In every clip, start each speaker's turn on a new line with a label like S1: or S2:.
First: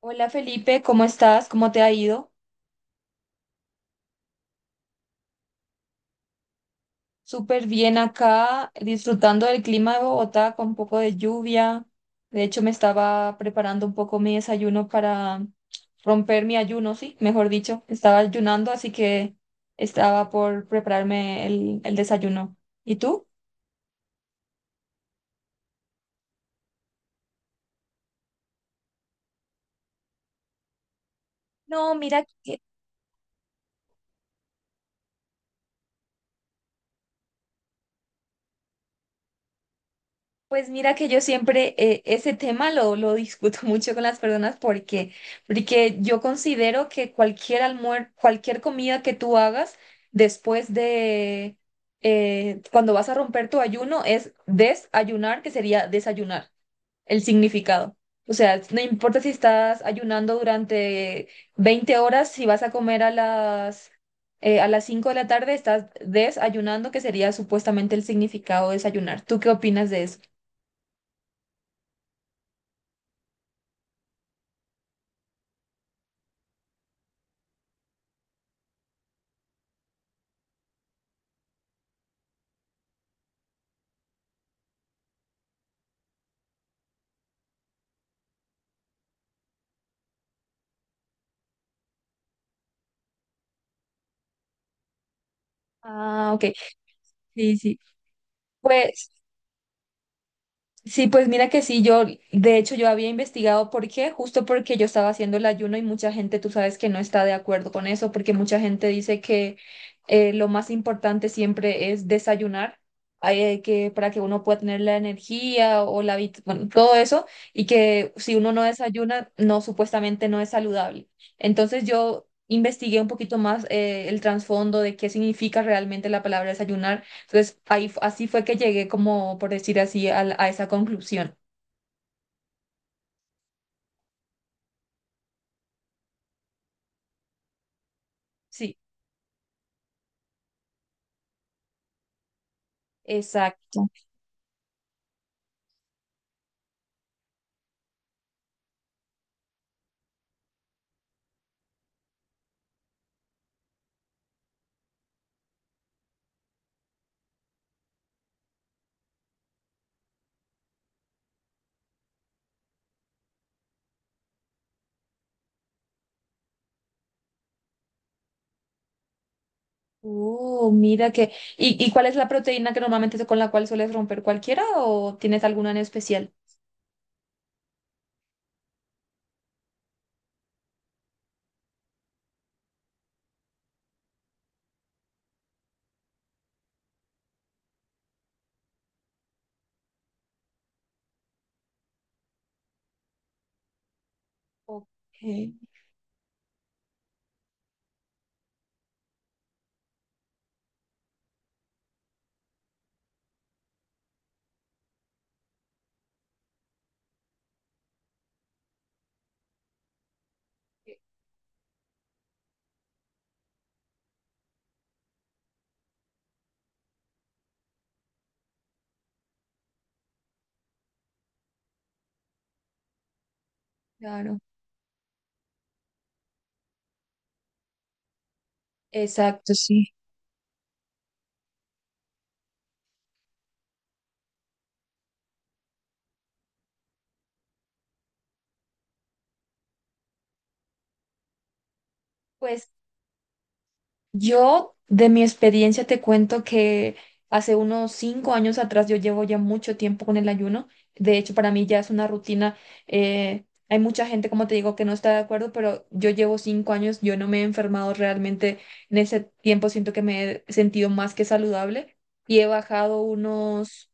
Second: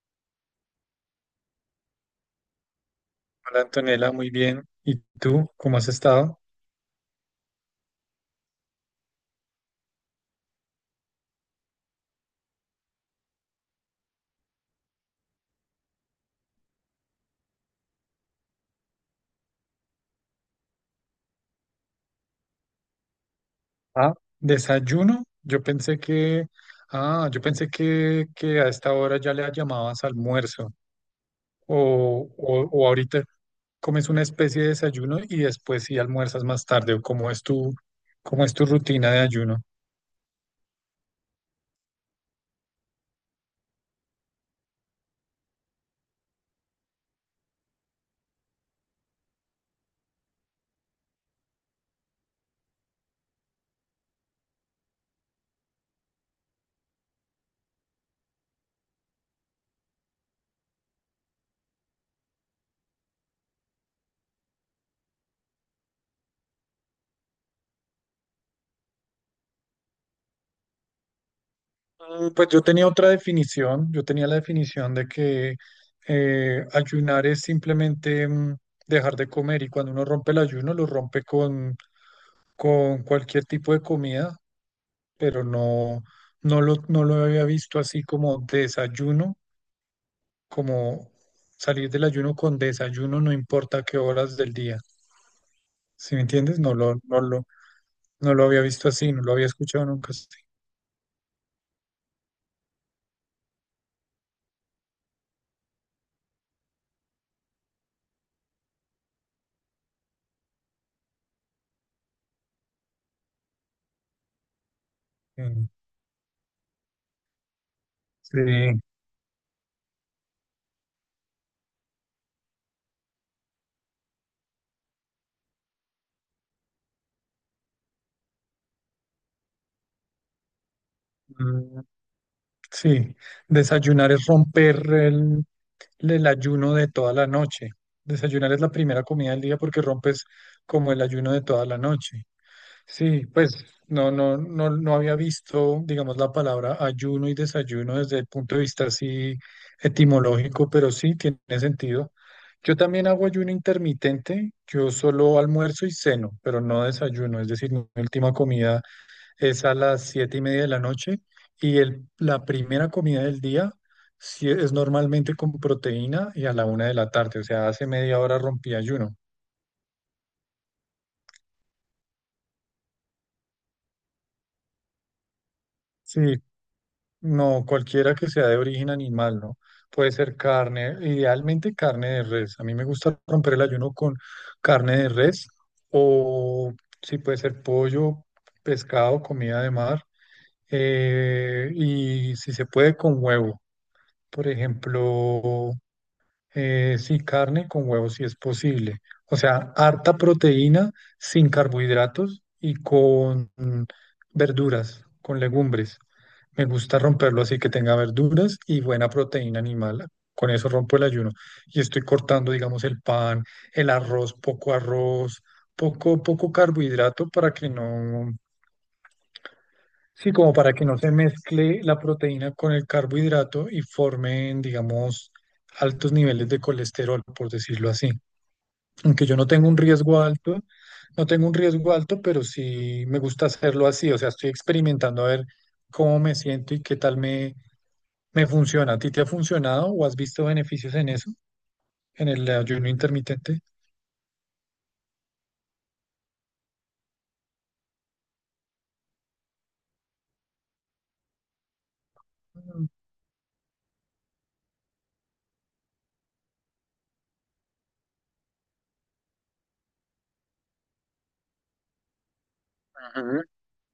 S1: Hola Felipe, ¿cómo estás? ¿Cómo te ha ido?
S2: Hola Antonella, muy bien. ¿Y tú cómo has estado?
S1: Súper bien acá, disfrutando del clima de Bogotá con un poco de lluvia. De hecho, me estaba preparando un poco mi desayuno para romper mi ayuno, sí, mejor dicho. Estaba ayunando, así que estaba por prepararme el desayuno. ¿Y tú?
S2: Ah, desayuno. Yo pensé que a esta hora ya le llamabas almuerzo
S1: No, mira,
S2: o,
S1: que.
S2: o, o ahorita comes una especie de desayuno y después sí almuerzas más tarde o cómo es tu rutina de ayuno.
S1: Pues mira que yo siempre ese tema lo discuto mucho con las personas porque yo considero que cualquier comida que tú hagas después de cuando vas a romper tu ayuno es desayunar, que sería desayunar, el significado. O sea, no importa si estás ayunando durante 20 horas, si vas a comer a las a las 5 de la tarde, estás desayunando, que sería supuestamente el significado de desayunar. ¿Tú qué opinas de eso?
S2: Pues yo tenía otra definición, yo tenía la definición de que ayunar es simplemente dejar de comer, y cuando uno rompe el ayuno lo rompe con cualquier tipo de comida, pero no, no lo había visto así como desayuno, como salir del ayuno con desayuno, no importa qué horas del día. ¿Sí me
S1: Ah, ok.
S2: entiendes? No lo, no lo,
S1: Sí, sí.
S2: no lo había visto
S1: Pues
S2: así, no lo había escuchado nunca así.
S1: sí, pues mira que sí, yo, de hecho, yo había investigado por qué, justo porque yo estaba haciendo el ayuno y mucha gente, tú sabes que no está de acuerdo con eso, porque mucha gente dice que lo más importante siempre es desayunar, que para que uno pueda tener la
S2: Mm,
S1: energía o bueno, todo eso, y que si uno no
S2: sí.
S1: desayuna, no, supuestamente no es saludable. Entonces yo investigué un poquito más el trasfondo de qué significa realmente la palabra desayunar. Entonces, ahí, así fue que llegué, como por decir así, a esa conclusión.
S2: Mm, sí, desayunar es romper el ayuno de toda la noche. Desayunar es la
S1: Sí,
S2: primera comida del día porque rompes como el ayuno de toda la noche. Sí, pues
S1: exacto.
S2: no, no, no, no había visto, digamos, la palabra ayuno y desayuno desde el punto de vista así etimológico, pero sí tiene sentido. Yo también hago ayuno intermitente, yo solo almuerzo y ceno, pero no desayuno, es decir, mi última comida es a las 7:30 de la noche, y la primera comida del día sí es normalmente con proteína y a la una de la tarde. O sea, hace media hora rompí ayuno.
S1: Oh, mira que. ¿Y cuál es la proteína que normalmente con la cual sueles romper, cualquiera o tienes alguna en especial?
S2: Sí, no, cualquiera que sea de origen animal, ¿no? Puede ser carne, idealmente carne de res. A mí me gusta romper el ayuno con carne de res, o sí puede ser pollo, pescado, comida de mar, y si se puede con huevo. Por
S1: Ok,
S2: ejemplo, eh, sí, carne con huevos si es posible. O sea, harta proteína sin carbohidratos y con verduras, con legumbres. Me gusta romperlo así, que tenga verduras y buena proteína animal. Con eso rompo el ayuno. Y estoy cortando, digamos, el pan, el arroz, poco, poco carbohidrato para que no, sí, como para que no se mezcle la proteína con el carbohidrato y
S1: claro.
S2: formen, digamos, altos niveles de colesterol, por decirlo así. Aunque yo no
S1: Exacto,
S2: tengo un
S1: sí.
S2: riesgo alto, no tengo un riesgo alto, pero sí me gusta hacerlo así. O sea, estoy experimentando a ver cómo me siento y qué tal me funciona. ¿A ti te ha funcionado o has visto beneficios en eso, en el
S1: Pues
S2: ayuno intermitente?
S1: yo, de mi experiencia, te cuento que hace unos 5 años atrás, yo llevo ya mucho tiempo con el ayuno. De hecho, para mí ya es una rutina.
S2: Ujú.
S1: Hay mucha gente, como te digo, que no está de acuerdo, pero yo llevo 5 años, yo no me he enfermado realmente. En ese tiempo siento que me he sentido más que saludable. y he bajado
S2: Ah,
S1: unos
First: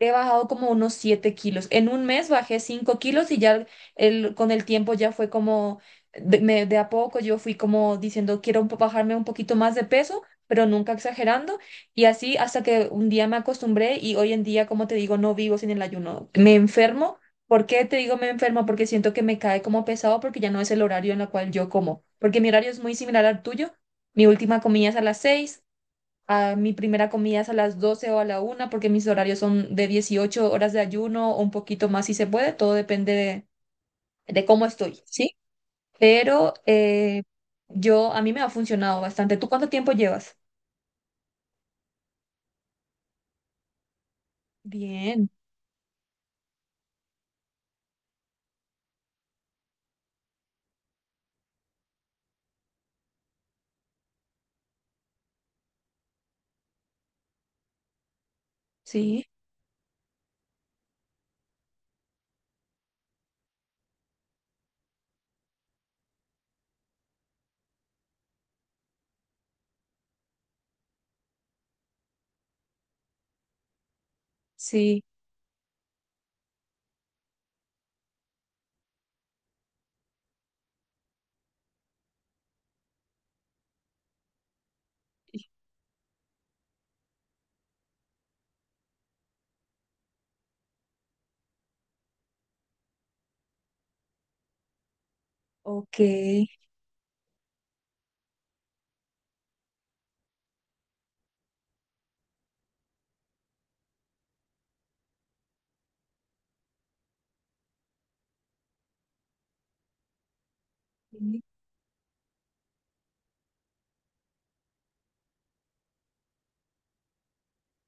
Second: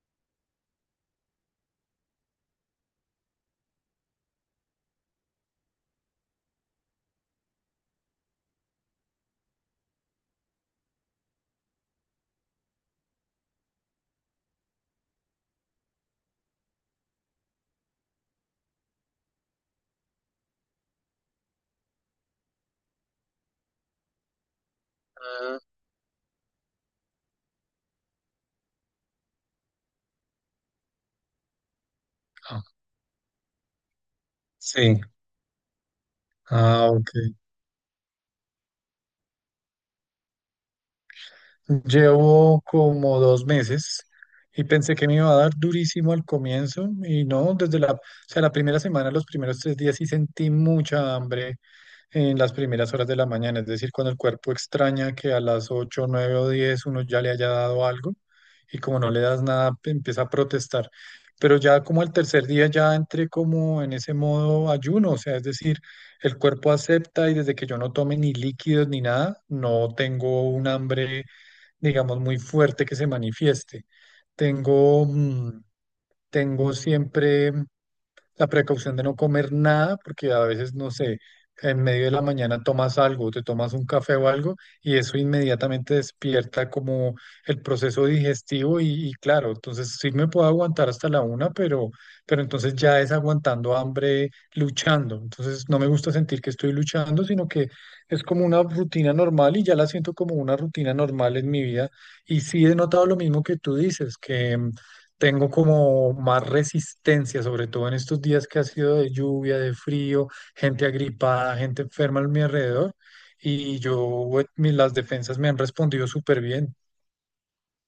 S1: He bajado como unos 7 kilos. En un mes bajé 5 kilos y ya con el tiempo ya fue como, de a poco yo fui como diciendo, quiero bajarme un poquito más de peso, pero nunca exagerando. Y así hasta que un día me acostumbré y hoy en día, como te digo, no vivo sin el ayuno. Me enfermo. ¿Por qué te digo me enfermo? Porque siento que me cae como pesado porque ya no es el horario en el cual yo como. Porque mi horario es muy similar al tuyo. Mi última comida es a las 6, a mi primera comida es a las 12 o a la una, porque mis horarios son de 18 horas de ayuno o un poquito más si se puede, todo depende de cómo estoy,
S2: sí.
S1: ¿sí? Pero
S2: Ah, ok.
S1: yo, a mí me ha funcionado bastante. ¿Tú cuánto tiempo llevas?
S2: Llevo como 2 meses y pensé que me
S1: Bien,
S2: iba a dar durísimo al comienzo, y no, desde la, o sea, la primera semana, los primeros 3 días sí sentí mucha hambre en las primeras horas de la mañana, es decir, cuando el cuerpo extraña que a las 8, 9 o 10 uno ya le haya dado algo, y como no le
S1: sí,
S2: das nada empieza a protestar. Pero ya como el tercer día ya entré como en ese modo ayuno, o sea, es decir, el cuerpo acepta, y desde que yo no tome ni líquidos ni nada, no tengo un hambre, digamos, muy fuerte que se manifieste.
S1: sí,
S2: Tengo, mm, tengo siempre la precaución de no comer nada, porque a veces, no sé, en medio de la mañana tomas algo, te tomas un café o algo, y eso inmediatamente despierta como el proceso digestivo, y claro, entonces sí me puedo aguantar hasta la una, pero entonces ya es aguantando hambre, luchando. Entonces no me
S1: ok.
S2: gusta sentir que estoy luchando, sino que es como una rutina normal, y ya la siento como una rutina normal en mi vida. Y sí he notado lo mismo que tú dices, que tengo como más resistencia, sobre todo en estos días que ha sido de lluvia, de frío, gente agripada, gente enferma a mi alrededor. Y yo, las defensas me han respondido súper bien.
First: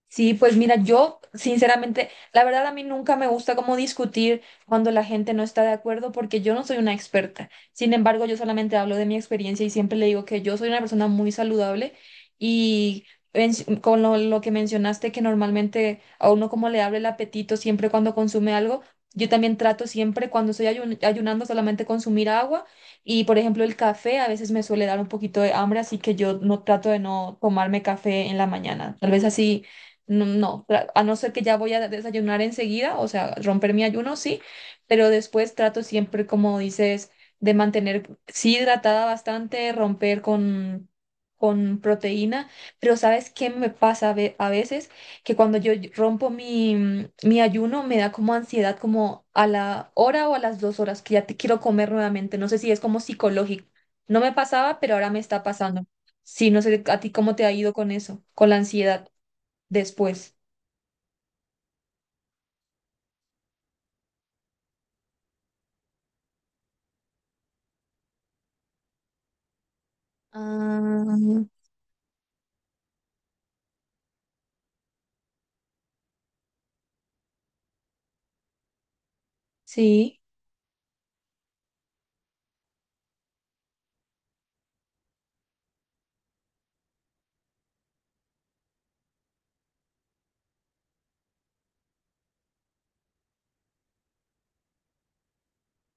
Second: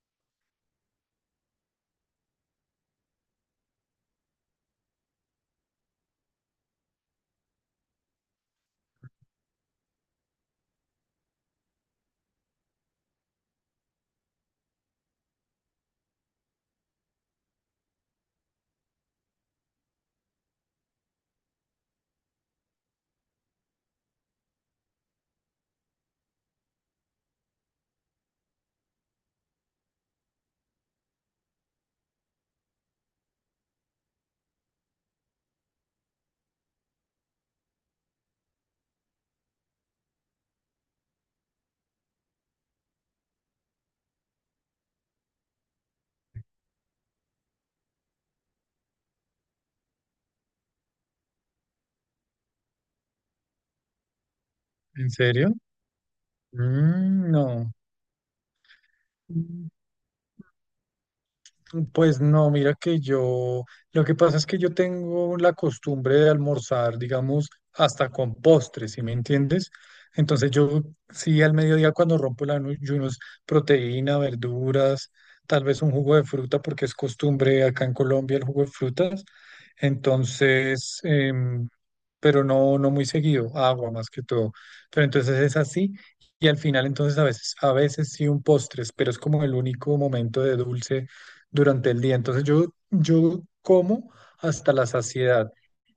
S1: Sí, pues mira, yo sinceramente, la verdad a mí nunca me gusta como discutir cuando la gente no está de acuerdo porque yo no soy una experta. Sin embargo, yo solamente hablo de mi experiencia y siempre le digo que yo soy una persona muy saludable y en- con lo que mencionaste, que normalmente a uno como le abre el apetito siempre cuando consume algo, yo también trato siempre, cuando estoy ayunando, solamente consumir agua. Y por ejemplo el café a veces me suele dar un poquito de hambre, así que yo no trato de, no tomarme café en la mañana. Tal vez así no, no, a no ser que ya voy a desayunar enseguida, o sea, romper mi ayuno, sí, pero después trato siempre, como dices, de mantener, sí, hidratada bastante, romper con, proteína. Pero ¿sabes qué me pasa a veces? Que cuando yo rompo mi ayuno me da como ansiedad, como a la hora o a las 2 horas, que ya te quiero comer nuevamente, no sé si es como psicológico. No me pasaba, pero
S2: ¿En
S1: ahora me está
S2: serio?
S1: pasando. Sí, no sé a ti
S2: Mm,
S1: cómo te ha
S2: no.
S1: ido con eso, con la ansiedad después.
S2: Pues no, mira que lo que pasa es que yo tengo la costumbre de almorzar, digamos, hasta con postres, ¿sí me entiendes? Entonces yo sí
S1: Ah,
S2: al mediodía, cuando rompo el ayuno, es proteína, verduras, tal vez un jugo de fruta, porque es costumbre acá en Colombia el jugo de frutas.
S1: sí,
S2: Entonces, pero no, no muy seguido, agua más que todo. Pero entonces es así. Y al final entonces a veces, sí un postres, pero es como el único momento de dulce durante el día. Entonces yo como hasta la saciedad,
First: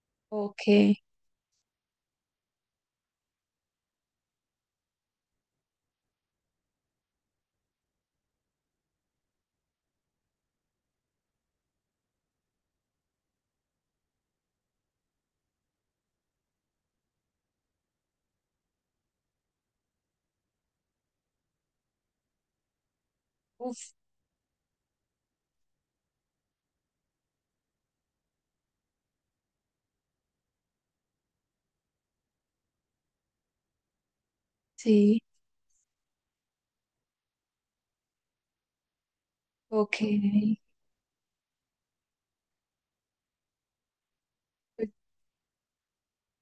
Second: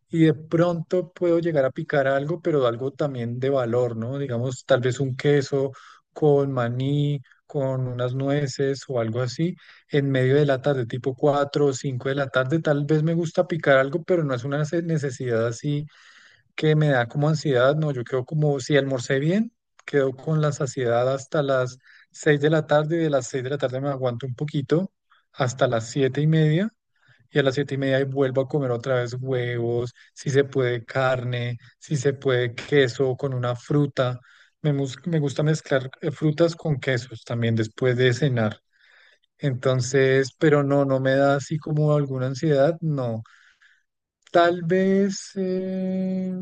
S2: y de
S1: ok.
S2: pronto puedo llegar a picar algo, pero algo también de valor, ¿no? Digamos, tal vez un queso con maní, con unas nueces o algo así, en medio de la tarde, tipo 4 o 5 de la tarde, tal vez me gusta picar algo, pero no es una necesidad así que me da como ansiedad. No, yo quedo como, si almorcé bien, quedo con la saciedad hasta las 6 de la tarde, y de las 6 de la tarde me
S1: Uf,
S2: aguanto un poquito, hasta las 7:30, y a las 7:30 vuelvo a comer otra vez huevos, si se puede carne, si se puede queso con una fruta. Me
S1: sí,
S2: gusta mezclar frutas con quesos también después de cenar.
S1: ok.
S2: Entonces, pero no me da así como alguna ansiedad, no. Tal vez,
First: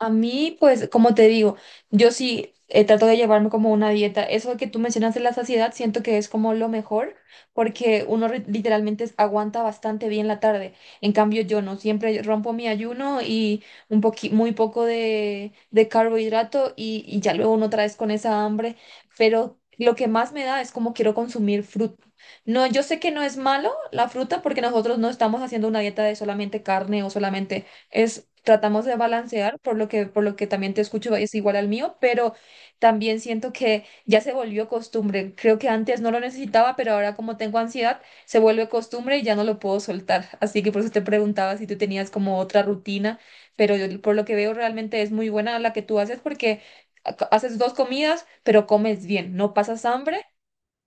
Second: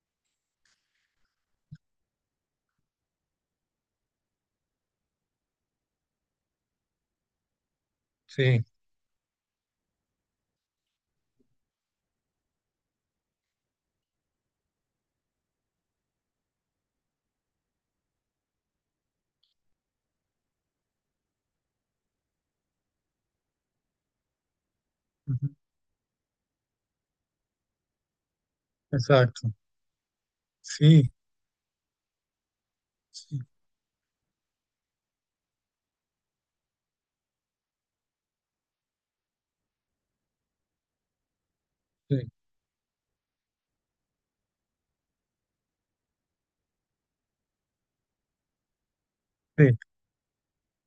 S1: A mí, pues, como te digo, yo sí trato de llevarme como una dieta. Eso que tú mencionas de la saciedad, siento que es como lo mejor, porque uno
S2: sí.
S1: literalmente aguanta bastante bien la tarde. En cambio, yo no, siempre rompo mi ayuno y muy poco de carbohidrato y ya luego uno otra vez con esa hambre. Pero lo que más me da es como quiero consumir fruta. No, yo sé que no es malo la fruta, porque nosotros no estamos haciendo una dieta de solamente carne o solamente es, tratamos de
S2: Exacto.
S1: balancear, por lo que también te
S2: Sí,
S1: escucho, es igual al mío, pero también
S2: sí,
S1: siento que ya se volvió costumbre. Creo que antes no lo necesitaba, pero ahora como tengo ansiedad, se vuelve costumbre y ya no lo puedo soltar. Así que por eso te preguntaba si tú tenías
S2: sí,
S1: como otra rutina, pero por lo que veo realmente es muy buena la que tú haces porque ha- haces dos comidas, pero comes bien, no
S2: sí.
S1: pasas hambre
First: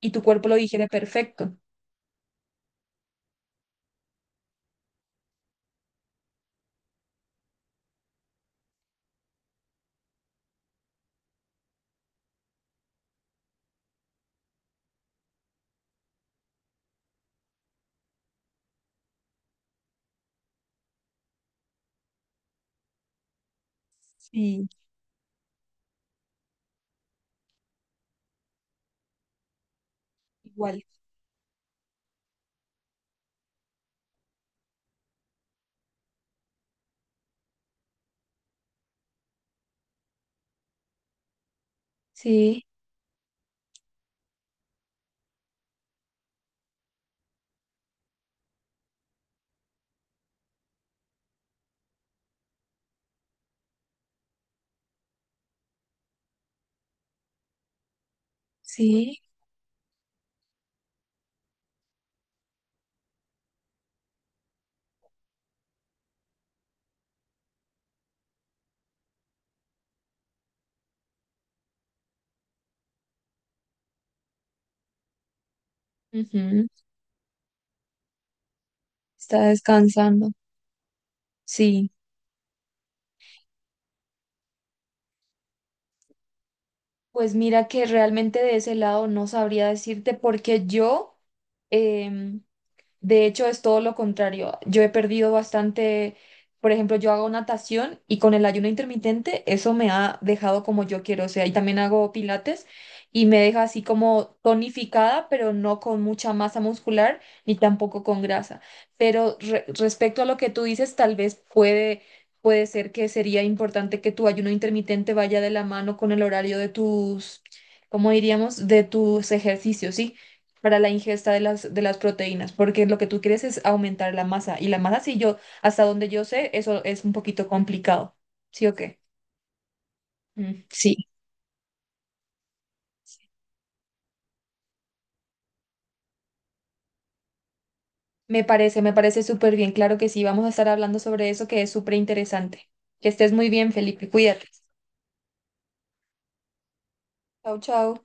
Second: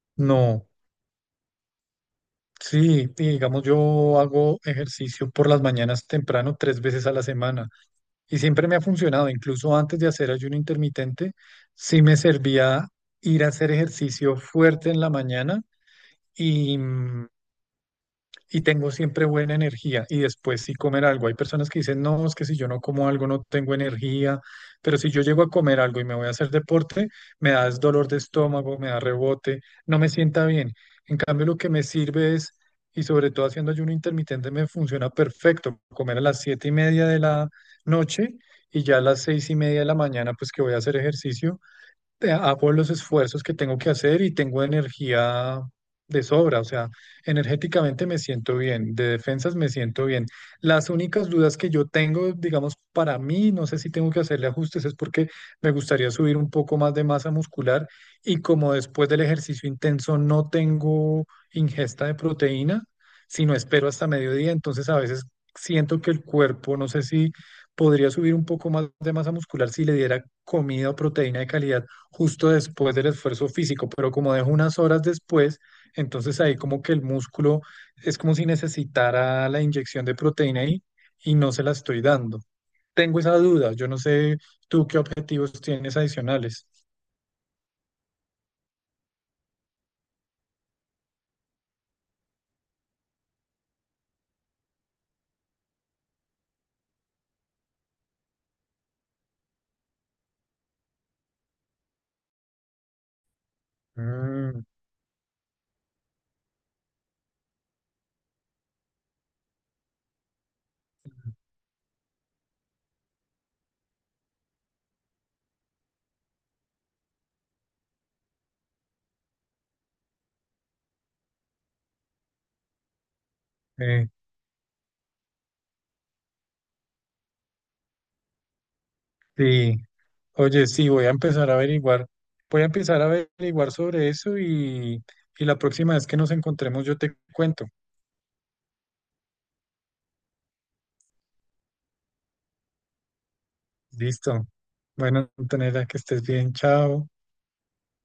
S1: y tu cuerpo lo
S2: No,
S1: digiere perfecto.
S2: sí, y digamos, yo hago ejercicio por las mañanas temprano 3 veces a la semana, y siempre me ha funcionado. Incluso antes de hacer ayuno intermitente, sí me servía ir a hacer ejercicio fuerte en la mañana, y, mm, y tengo siempre buena energía y después sí comer algo. Hay personas que dicen, no, es que si yo no como algo no tengo energía,
S1: Sí,
S2: pero si yo llego a comer algo y me voy a hacer deporte, me da es dolor de estómago, me da rebote, no me sienta bien.
S1: igual.
S2: En cambio, lo que me sirve es, y sobre todo haciendo ayuno intermitente me funciona perfecto, comer a las 7:30 de la noche, y ya a las 6:30 de la mañana, pues que voy a hacer ejercicio,
S1: Sí,
S2: hago los esfuerzos que tengo que hacer y tengo energía de sobra. O sea, energéticamente me siento bien, de defensas me siento bien. Las únicas dudas que yo tengo, digamos, para mí, no sé si tengo que hacerle ajustes, es porque me gustaría subir un poco más de masa muscular, y como después del
S1: sí.
S2: ejercicio intenso no tengo ingesta de proteína, sino espero hasta mediodía, entonces a veces siento que el cuerpo, no sé si podría subir un poco más de masa muscular si le diera comida o proteína de calidad justo después del esfuerzo físico, pero como dejo unas horas después, entonces ahí
S1: Ujú.
S2: como que el músculo es como si
S1: Está
S2: necesitara la inyección de
S1: descansando.
S2: proteína ahí y no se la
S1: Sí,
S2: estoy dando. Tengo esa duda, yo no sé tú qué objetivos tienes adicionales.
S1: pues mira que realmente de ese lado no sabría decirte porque em, de hecho, es todo lo contrario. Yo he perdido bastante, por ejemplo, yo hago natación y con el ayuno intermitente eso me ha dejado como yo quiero, o sea, y también hago pilates y me deja así como
S2: Mm,
S1: tonificada, pero no con mucha masa muscular ni tampoco con grasa. Pero respecto a lo que tú dices, tal vez puede ser que sería importante que tu ayuno intermitente vaya de la mano con el horario de tus, ¿cómo diríamos? De tus ejercicios, ¿sí? Para la ingesta de las, proteínas, porque lo que tú quieres es
S2: eh,
S1: aumentar la masa. Y la masa, si yo, hasta donde yo sé, eso es un poquito complicado. ¿Sí o qué?
S2: sí,
S1: Mm.
S2: oye, sí,
S1: Sí.
S2: voy a empezar a averiguar, sobre eso, y la próxima vez que nos encontremos yo te cuento.
S1: Me parece súper bien. Claro que sí, vamos a estar hablando sobre eso que es súper interesante. Que estés muy bien, Felipe. Cuídate.
S2: Listo. Bueno, Antonella, que estés bien, chao.
S1: Chao, chao.